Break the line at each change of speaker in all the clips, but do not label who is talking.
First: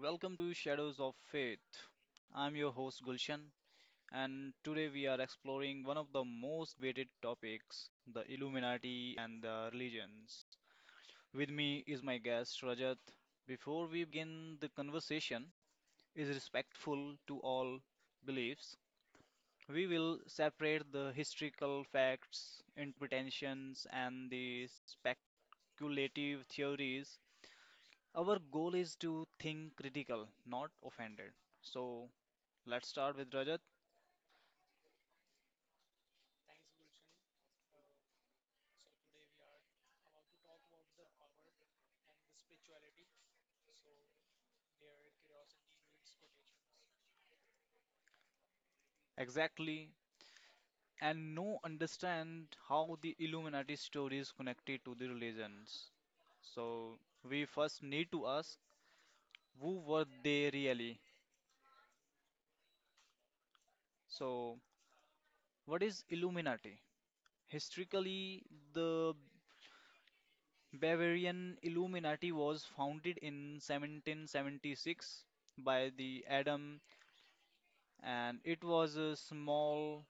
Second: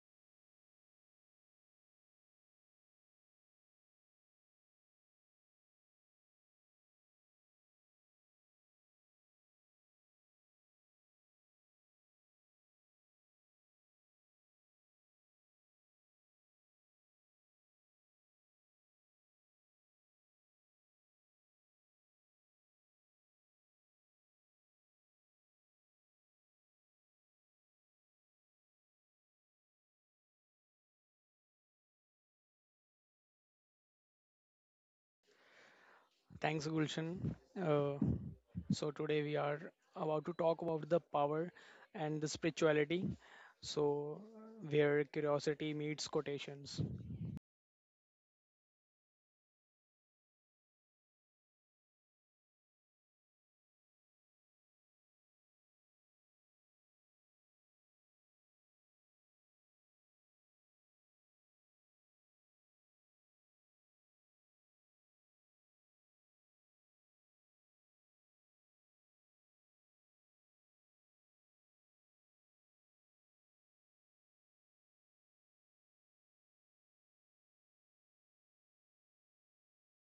welcome to Shadows of Faith. I'm your host Gulshan, and today we are exploring one of the most weighted topics the Illuminati and the religions. With me is my guest Rajat. Before we begin the conversation, is respectful to all beliefs. We will separate the historical facts, interpretations, and the speculative theories our goal is to think critical, not offended. So let's start with Rajat.
Thanks, Gulshan. Uh, so today we are about to talk about the power and the spirituality. So where curiosity meets quotations,
Exactly. And know, understand how the Illuminati story is connected to the religions. So we first need to ask who were they really? So, what is Illuminati? Historically, the Bavarian Illuminati was founded in 1776 by the Adam, and it was a small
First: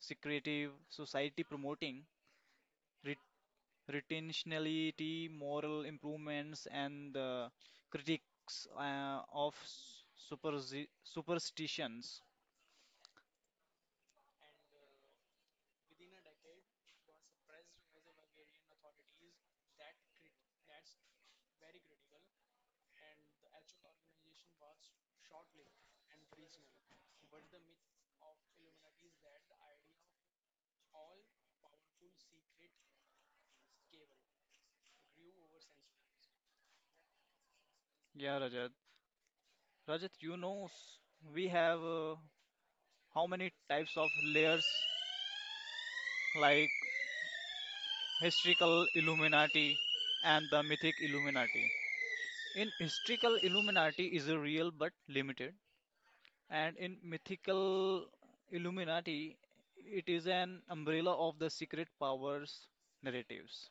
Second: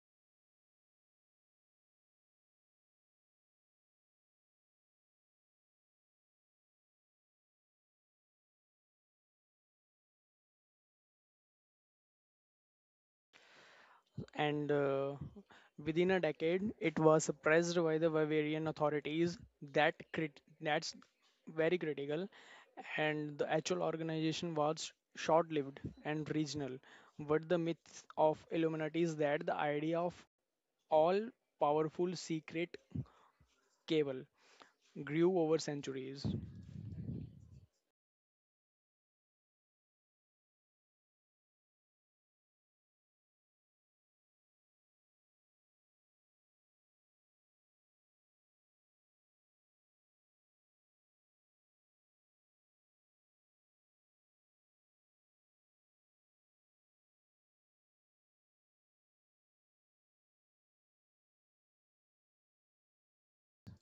secretive, society promoting ret- retentionality, moral improvements, and the critics of superstitions.
and within a decade, it was suppressed by the Bavarian authorities. That's very critical, and the actual organization was short-lived and regional. But the myth of Illuminati is that the idea of all-powerful secret cable grew over centuries.
Yeah, Rajat. Rajat, we have how many types of layers like historical Illuminati and the mythic Illuminati. In historical Illuminati is a real but limited. And in mythical Illuminati, it is an umbrella of the secret powers narratives.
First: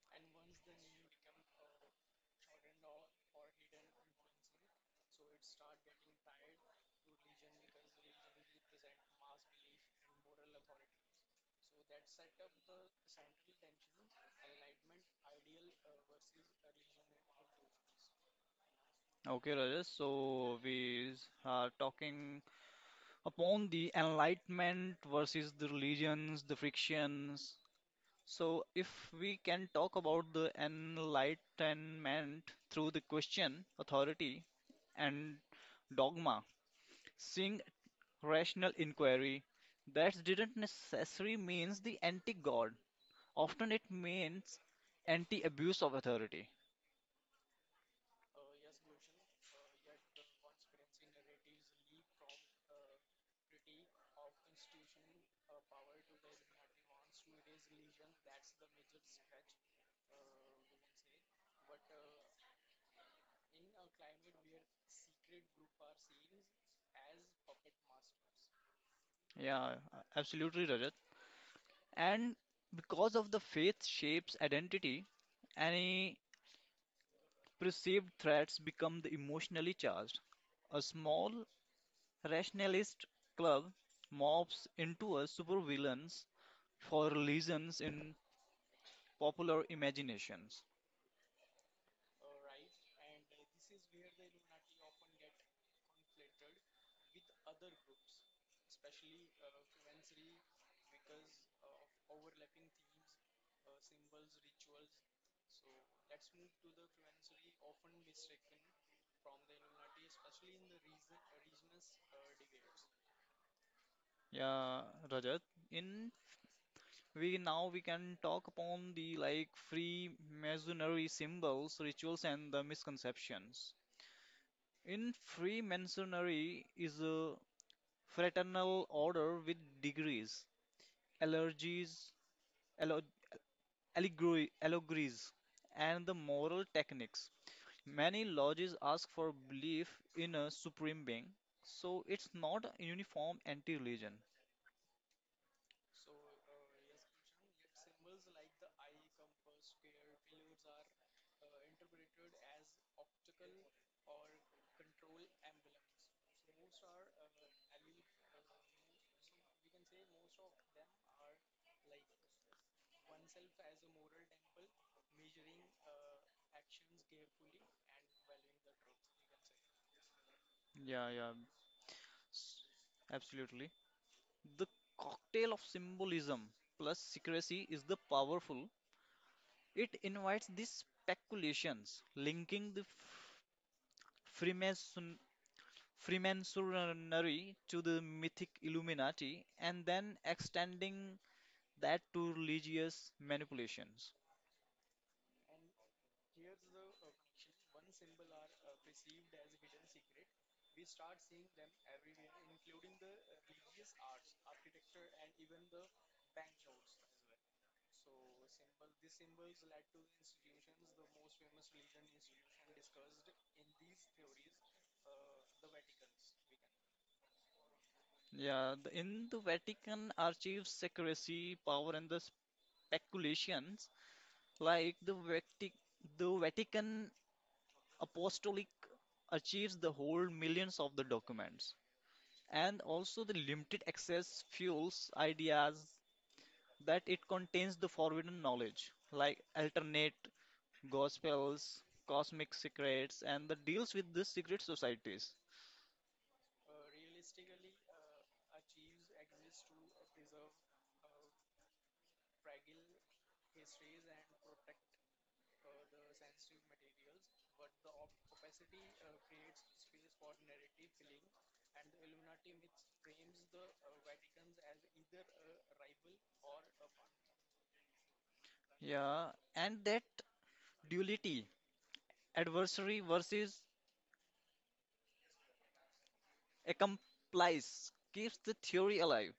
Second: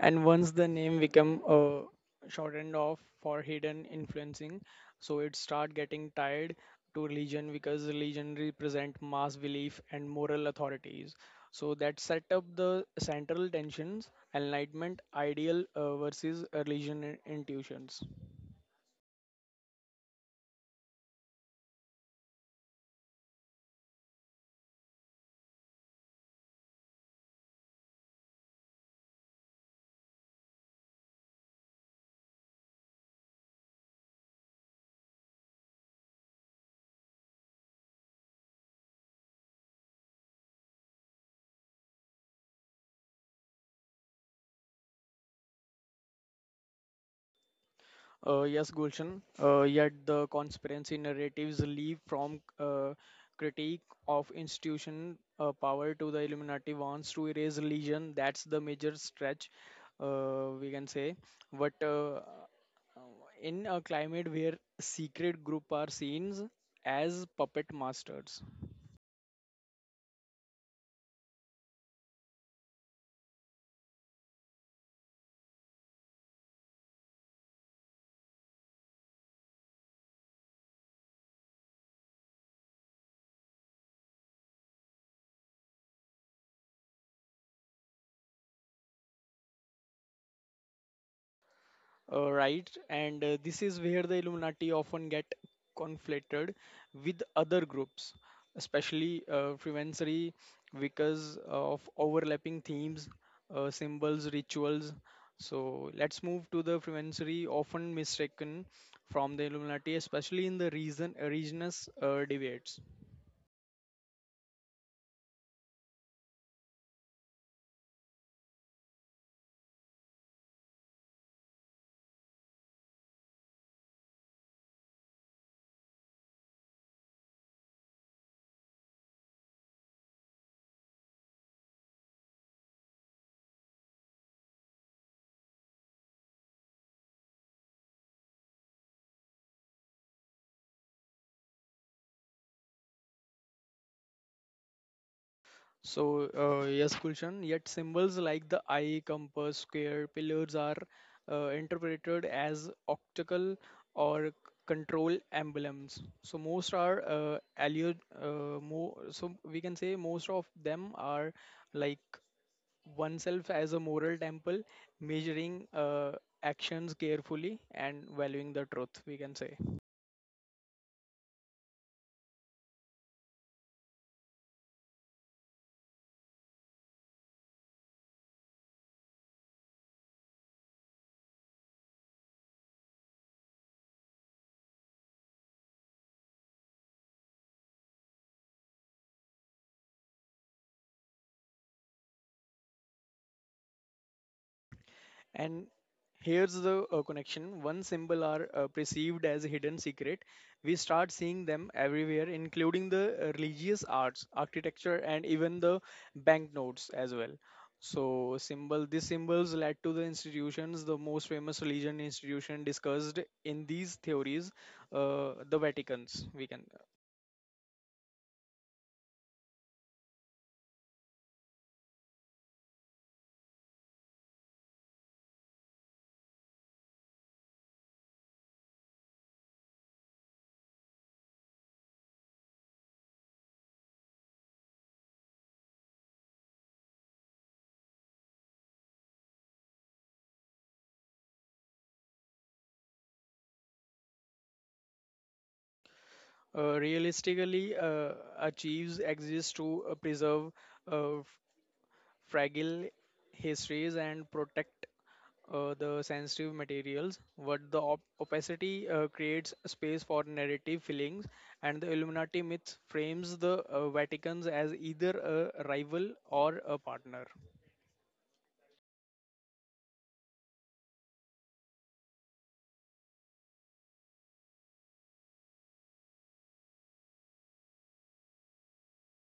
And once the name become shortened off for hidden influencing, so it start getting tied to religion because religion represent mass belief and moral authorities. So that set up the central tensions, enlightenment ideal versus religion intuitions.
Okay, Rajesh. So we are talking upon the enlightenment versus the religions, the frictions. So if we can talk about the enlightenment through the question, authority, and dogma, seeing rational inquiry, that didn't necessarily means the anti-god. Often it means anti abuse of authority.
Yes, Gulshan. Yet the conspiracy narratives leap from critique of institution power to the Illuminati wants to erase religion. That's the major stretch, we can say. But uh, in a climate where secret group are seen as puppet masters.
Yeah, absolutely, Rajat. And because of the faith shapes identity, any perceived threats become the emotionally charged. A small rationalist club morphs into a supervillains for reasons in popular imaginations.
Right, and this is where the Illuminati often get conflated with other groups, especially Freemasonry, because of overlapping themes, symbols, rituals. So let's move to the Freemasonry, often mistaken from the Illuminati, especially in the reason regions debates.
Yeah, Rajat. In we now we can talk upon the like Freemasonry symbols, rituals, and the misconceptions. In Freemasonry is a fraternal order with degrees, allergies, allo- allegory, allegories, and the moral techniques. Many lodges ask for belief in a supreme being, so it's not a uniform anti-religion.
So, yes, Gulshan, yet symbols like the eye, compass, square, pillars are interpreted as optical or control emblems. So, most are so we can say most of them are like oneself as a moral temple, measuring actions carefully and valuing the truth, we can say.
Yeah, yeah, s- absolutely. The cocktail of symbolism plus secrecy is the powerful. It invites these speculations, linking the Freemason, Freemasonry to the mythic Illuminati, and then extending that to religious manipulations.
And here's the connection. Once symbols are perceived as a hidden secret. We start seeing them everywhere, including the religious arts, architecture, and even the banknotes as well. So, symbol these symbols led to the institutions, the most famous religion institution discussed in these theories, the Vatican's. We can
Yeah, the, in the Vatican archives, secrecy, power, and the speculations like the the Vatican Apostolic archives the whole millions of the documents and also the limited access fuels ideas that it contains the forbidden knowledge like alternate gospels cosmic secrets and the deals with the secret societies
realistically achieves exists to preserve uh, fragile histories and protect the sensitive materials, what the opacity creates space for narrative fillings, and the Illuminati myth frames the Vatican's as either a rival or a partner.
yeah and that duality adversary versus accomplice keeps the theory alive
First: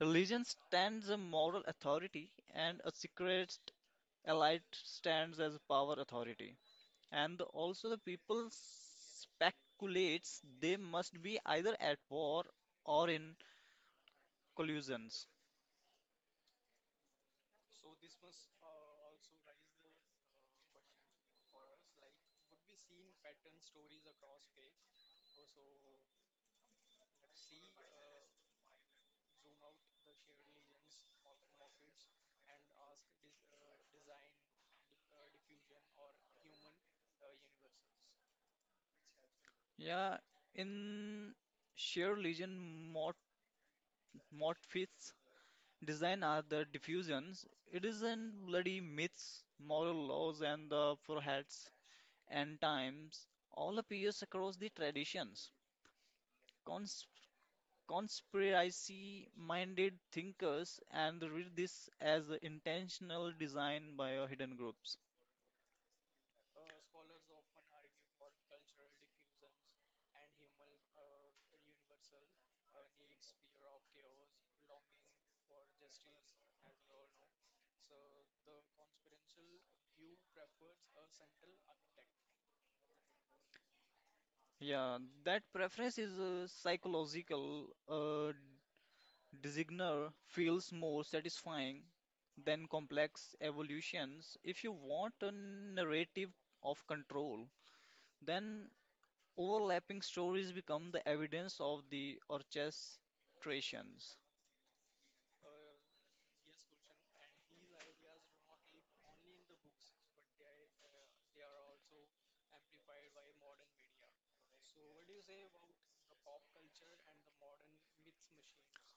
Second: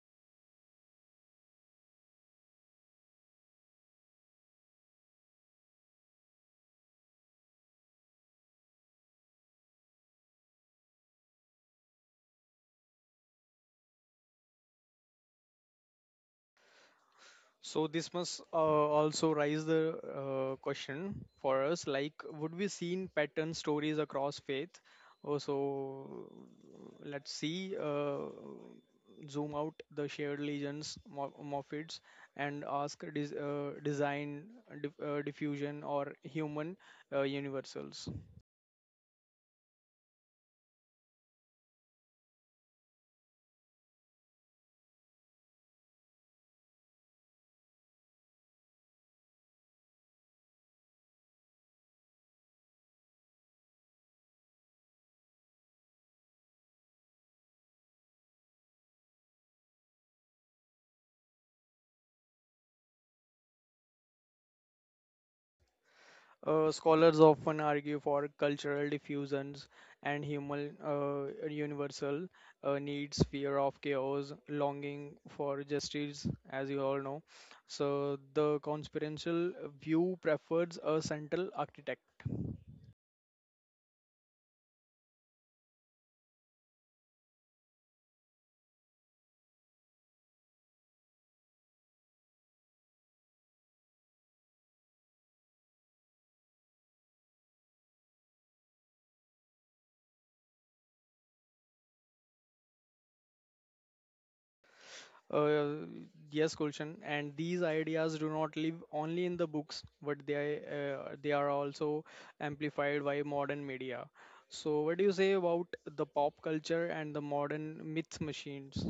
religion stands a moral authority and a secret elite stands as a power authority and also the people speculates they must be either at war or in collusions.
So this must also raise the question for us, like would we seen pattern stories across faith? Oh, so let's see, zoom out the shared legions, morphids, and ask design, diffusion, or human universals.
Yeah, in sheer legion mort Morpheus design are the diffusions. It is in bloody myths, moral laws, and the foreheads and times all appears across the traditions. Cons Conspiracy-minded thinkers and read this as a intentional design by a hidden groups.
Scholars often argue for cultural diffusions and human universal needs, fear of chaos, longing for justice, as you all know. So, the conspiratorial view prefers a central architect.
Yeah, that preference is a psychological. Designer feels more satisfying than complex evolutions. If you want a narrative of control, then overlapping stories become the evidence of the orchestrations.
Uh, yes, Gulshan, and these ideas do not live only in the books, but they are also amplified by modern media. So, what do you say about the pop culture and the modern myth machines?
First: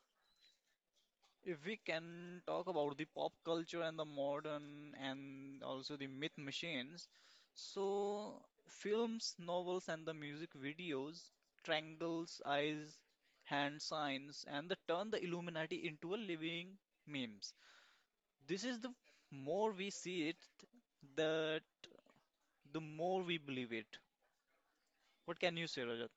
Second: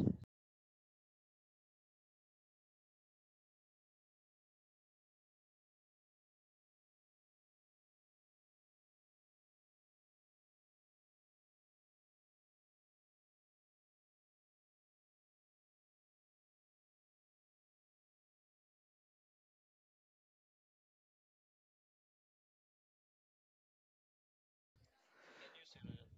If we can talk about the pop culture and the modern and also the myth machines, so films, novels, and the music videos, triangles, eyes, hand signs, and the turn the Illuminati into a living memes. This is the more we see it, the the more we believe it. What can you say, Rajat?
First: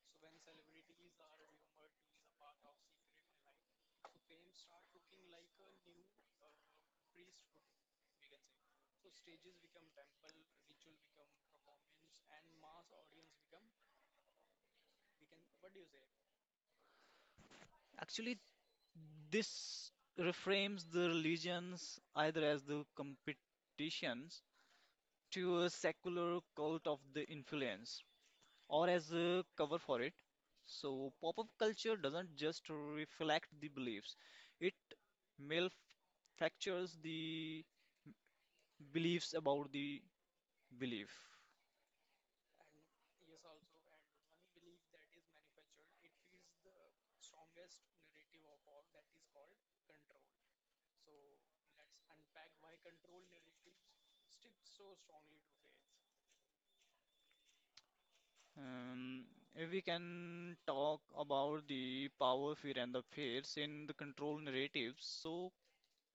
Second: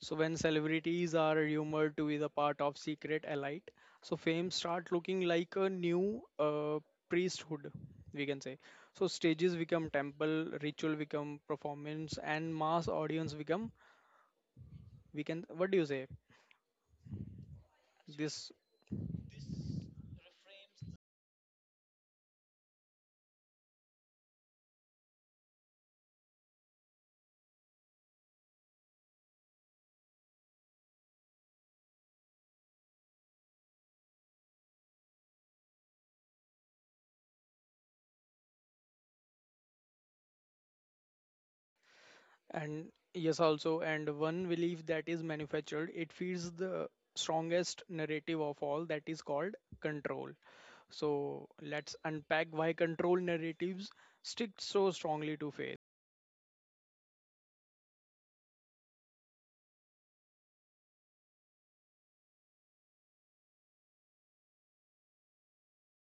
So when celebrities are rumored to be the part of secret elite, so fame start looking like a new priesthood, we can say. So stages become temple, ritual become performance, and mass audience become, we can, what do you say,
Actually,
this,
this reframes the religions either as the competitions to a secular cult of the influence, or as a cover for it. So, pop up culture doesn't just reflect the beliefs, it malfactures the beliefs about the belief.
and yes also, and one belief that is manufactured, it feeds the strongest narrative of all, that is called control. So let's unpack why control narratives stick so strongly to faith.
Um, if we can talk about the power, fear, and the fears in the control narratives, so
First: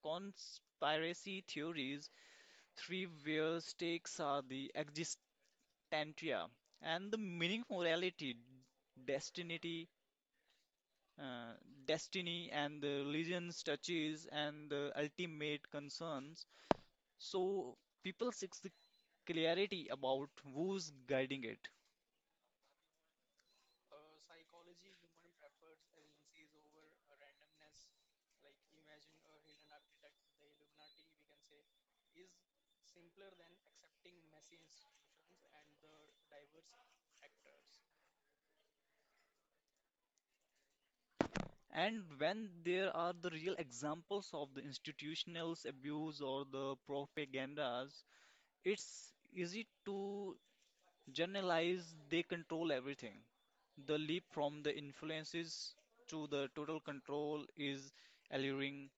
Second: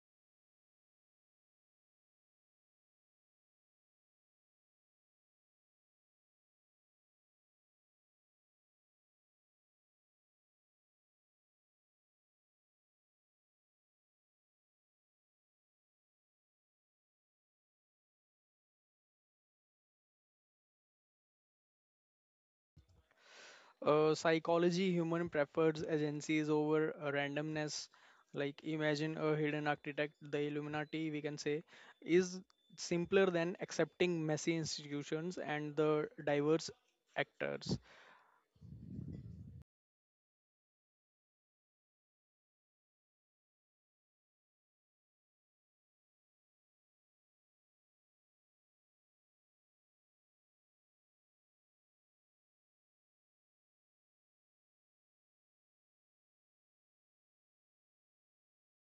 conspiracy theories, three where stakes are the exist Tantria and the meaning morality, destiny, uh, destiny and the religion's touches and the ultimate concerns. So people seek the clarity about who's guiding it.
Psychology, human prefers agencies over randomness. Like imagine a hidden architect, the Illuminati, we can say, is simpler than accepting messy institutions and the diverse actors.
And when there are the real examples of the institutional abuse or the propagandas, it's easy to generalize, they control everything. The leap from the influences to the total control is alluring.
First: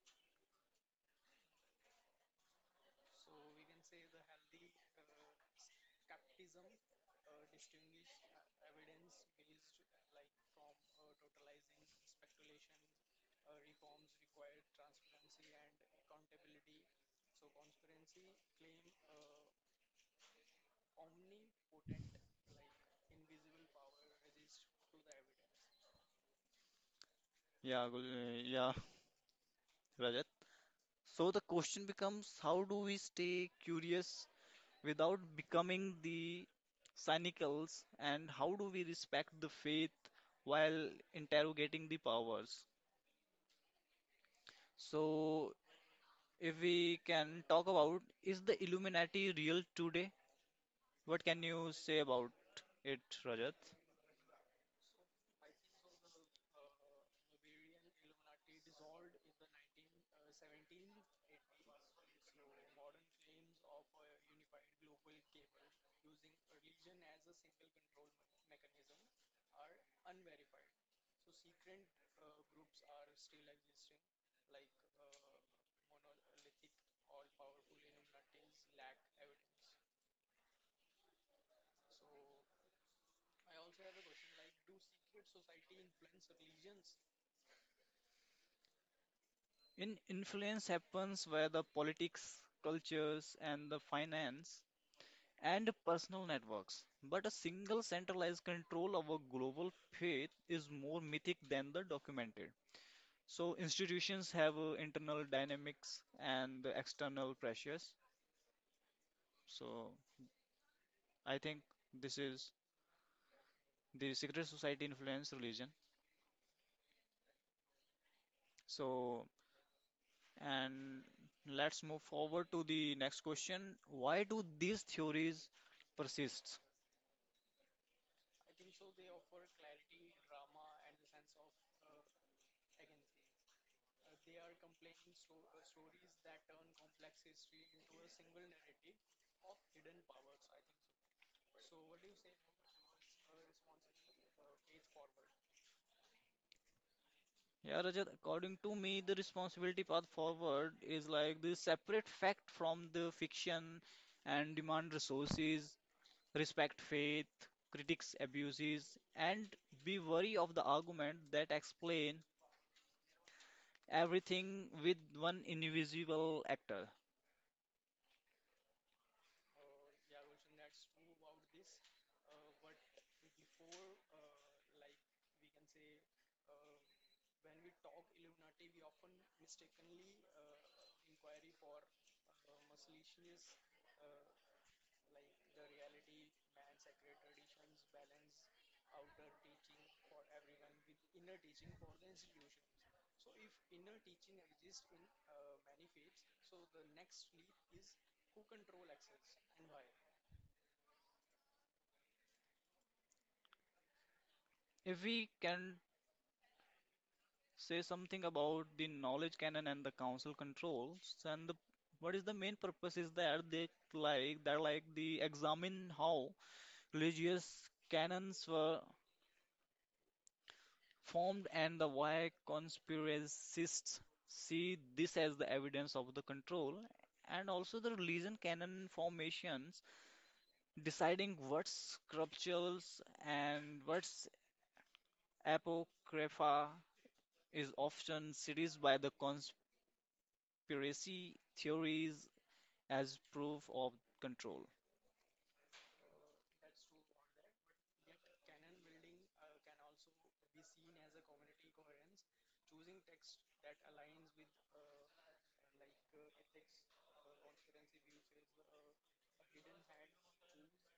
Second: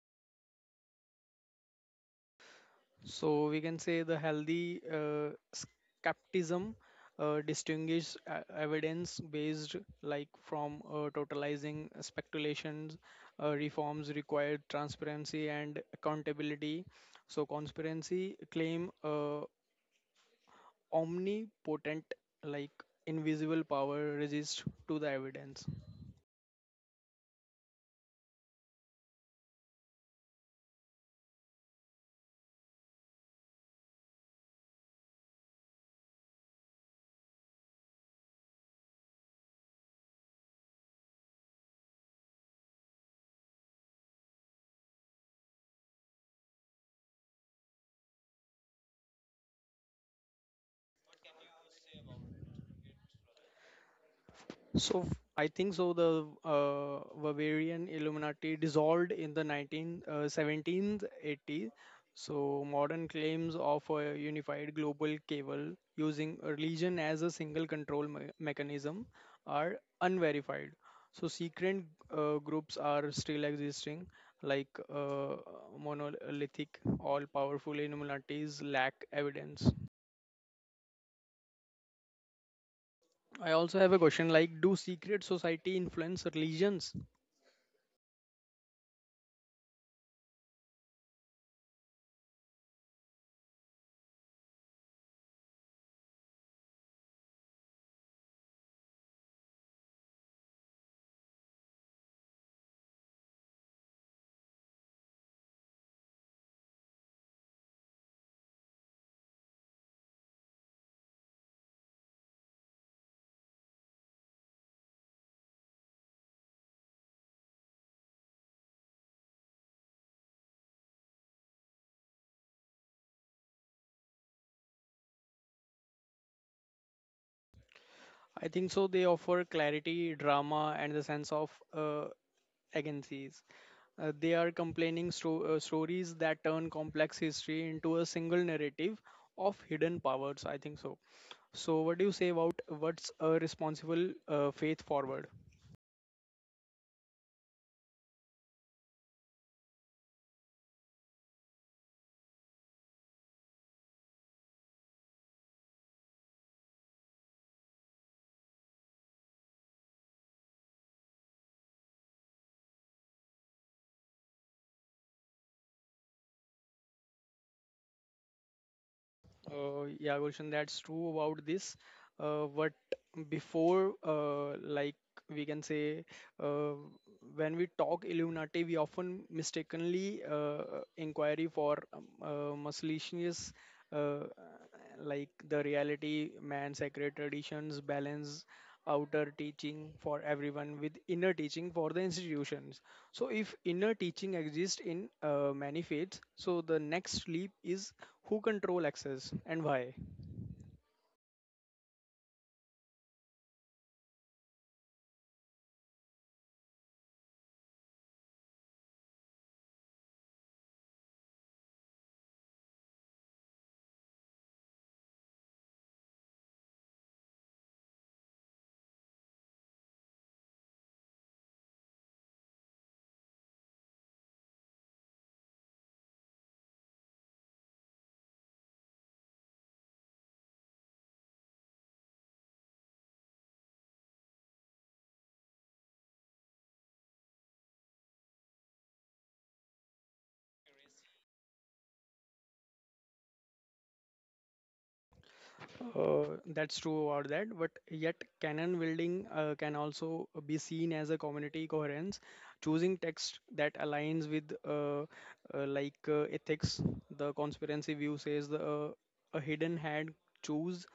So we can say the healthy skepticism distinguishes evidence-based, like from totalizing speculations. Reforms required transparency and accountability. So conspiracy claim omnipotent, like invisible power, resist to the evidence.
Yeah, Rajat. So the question becomes how do we stay curious without becoming the cynicals and how do we respect the faith while interrogating the powers? So if we can talk about is the Illuminati real today? What can you say about it, Rajat?
So I think so. The Bavarian Illuminati dissolved in the 19 1780s. So modern claims of a unified global cable using religion as a single control mechanism are unverified. So secret groups are still existing, like uh, monolithic, all-powerful Illuminatis lack evidence. I also have a question like, do secret society influence religions?
In influence happens via the politics, cultures, and the finance and personal networks. But a single centralized control over global faith is more mythic than the documented. So institutions have internal dynamics and the external pressures. So I think this is the secret society influence religion. So and let's move forward to the next question. Why do these theories persist?
I think so. They offer clarity, drama, and the sense of agencies. They are complaining stories that turn complex history into a single narrative of hidden powers. I think so. So, what do you say about what's a responsible faith forward?
Yeah, Rajat, according to me, the responsibility path forward is like the separate fact from the fiction and demand resources, respect faith, critics abuses, and be wary of the argument that explain everything with one invisible actor.
Yeah, Gulshan, that's true about this. But before, like we can say, uh, when we talk Illuminati, we often mistakenly inquiry for Mussolini's, uh, like the reality, man, sacred traditions, balance, outer teaching for everyone with inner teaching for the institutions. So, if inner teaching exists in many faiths, so the next leap is who control access and why.
If we can say something about the knowledge canon and the council controls, and the, what is the main purpose is that they like they're like the examine how religious canons were formed and the why conspiracists see this as the evidence of the control and also the religion canon formations deciding what's scriptures and what's apocrypha is often seized by the conspiracy theories as proof of control
uh, that's true about that, but yet canon building can also be seen as a community coherence choosing text that aligns with ethics. The conspiracy view says the a hidden hand choose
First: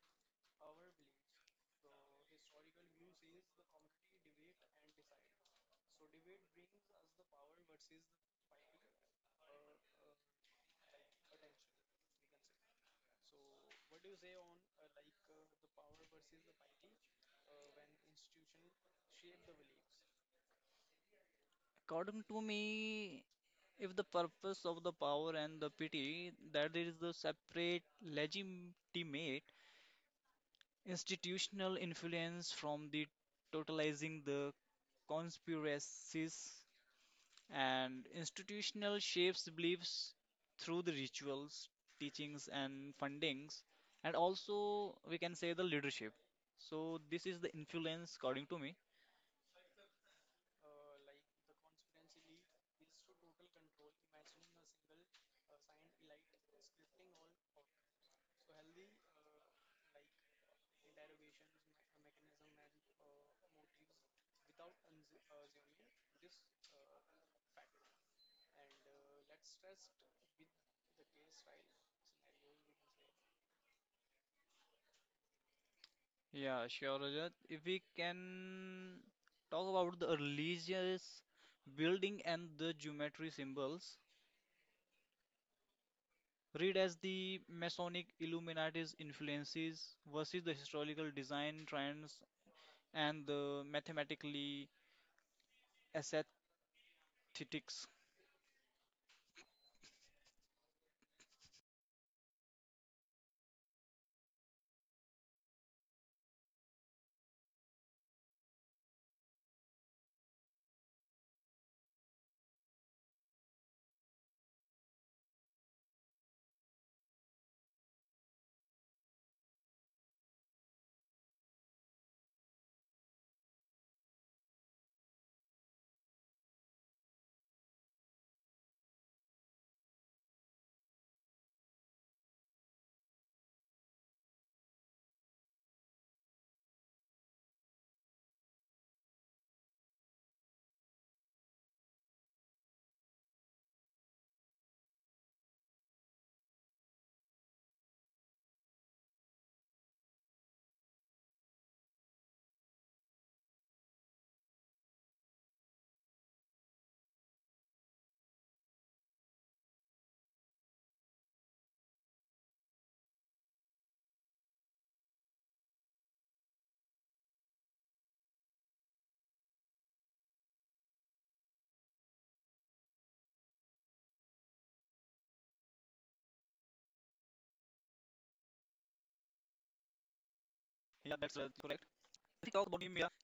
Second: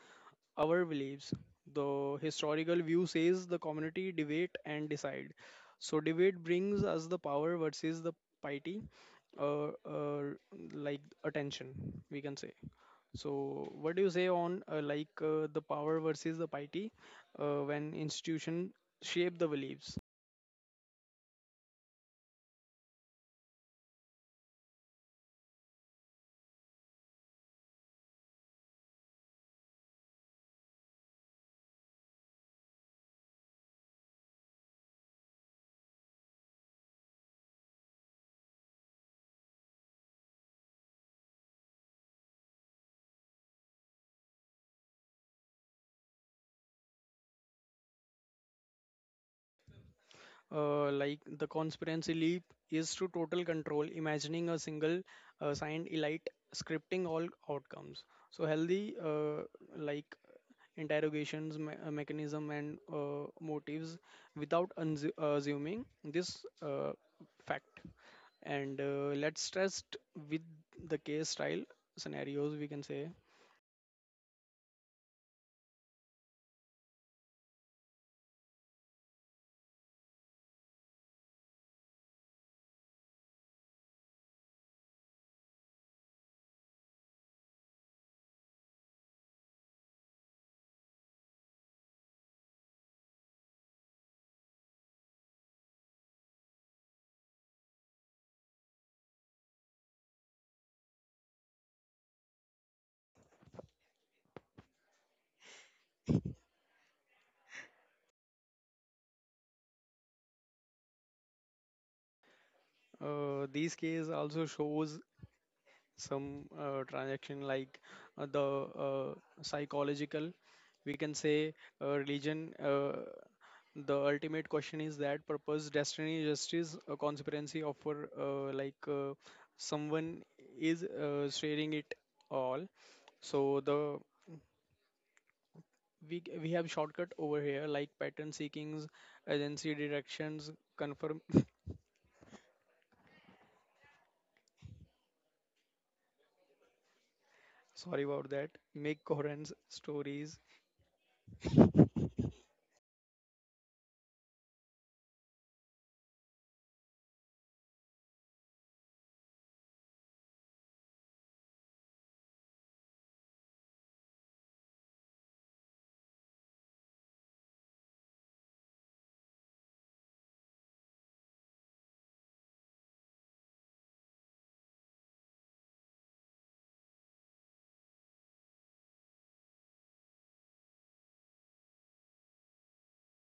our beliefs. The historical view says the community debate and decide. So debate brings us the power versus the piety, uh, uh, attention, we can say. So, what do you say on the power versus the piety when institution shape the beliefs?
according to me if the purpose of the power and the pity that is the separate legitimate institutional influence from the totalizing the conspiracies and institutional shapes beliefs through the rituals, teachings and fundings and also we can say the leadership. So this is the influence according to me.
Like the conspiracy leap is to total control, imagining a single signed elite scripting all outcomes. So healthy like interrogations mechanism and motives without assuming this fact. And let's test with the case style scenarios, we can say.
Yeah, sure, Rajat. If we can talk about the religious building and the geometry symbols, read as the Masonic Illuminati's influences versus the historical design trends and the mathematically aesthetics.
These case also shows some transaction like the psychological, we can say. Religion, the ultimate question is that purpose destiny justice, a conspiracy offer someone is sharing it all. So the we have shortcut over here, like pattern seekings, agency directions, confirm sorry about that, make coherence stories.
Yeah, that's correct. Let's talk about the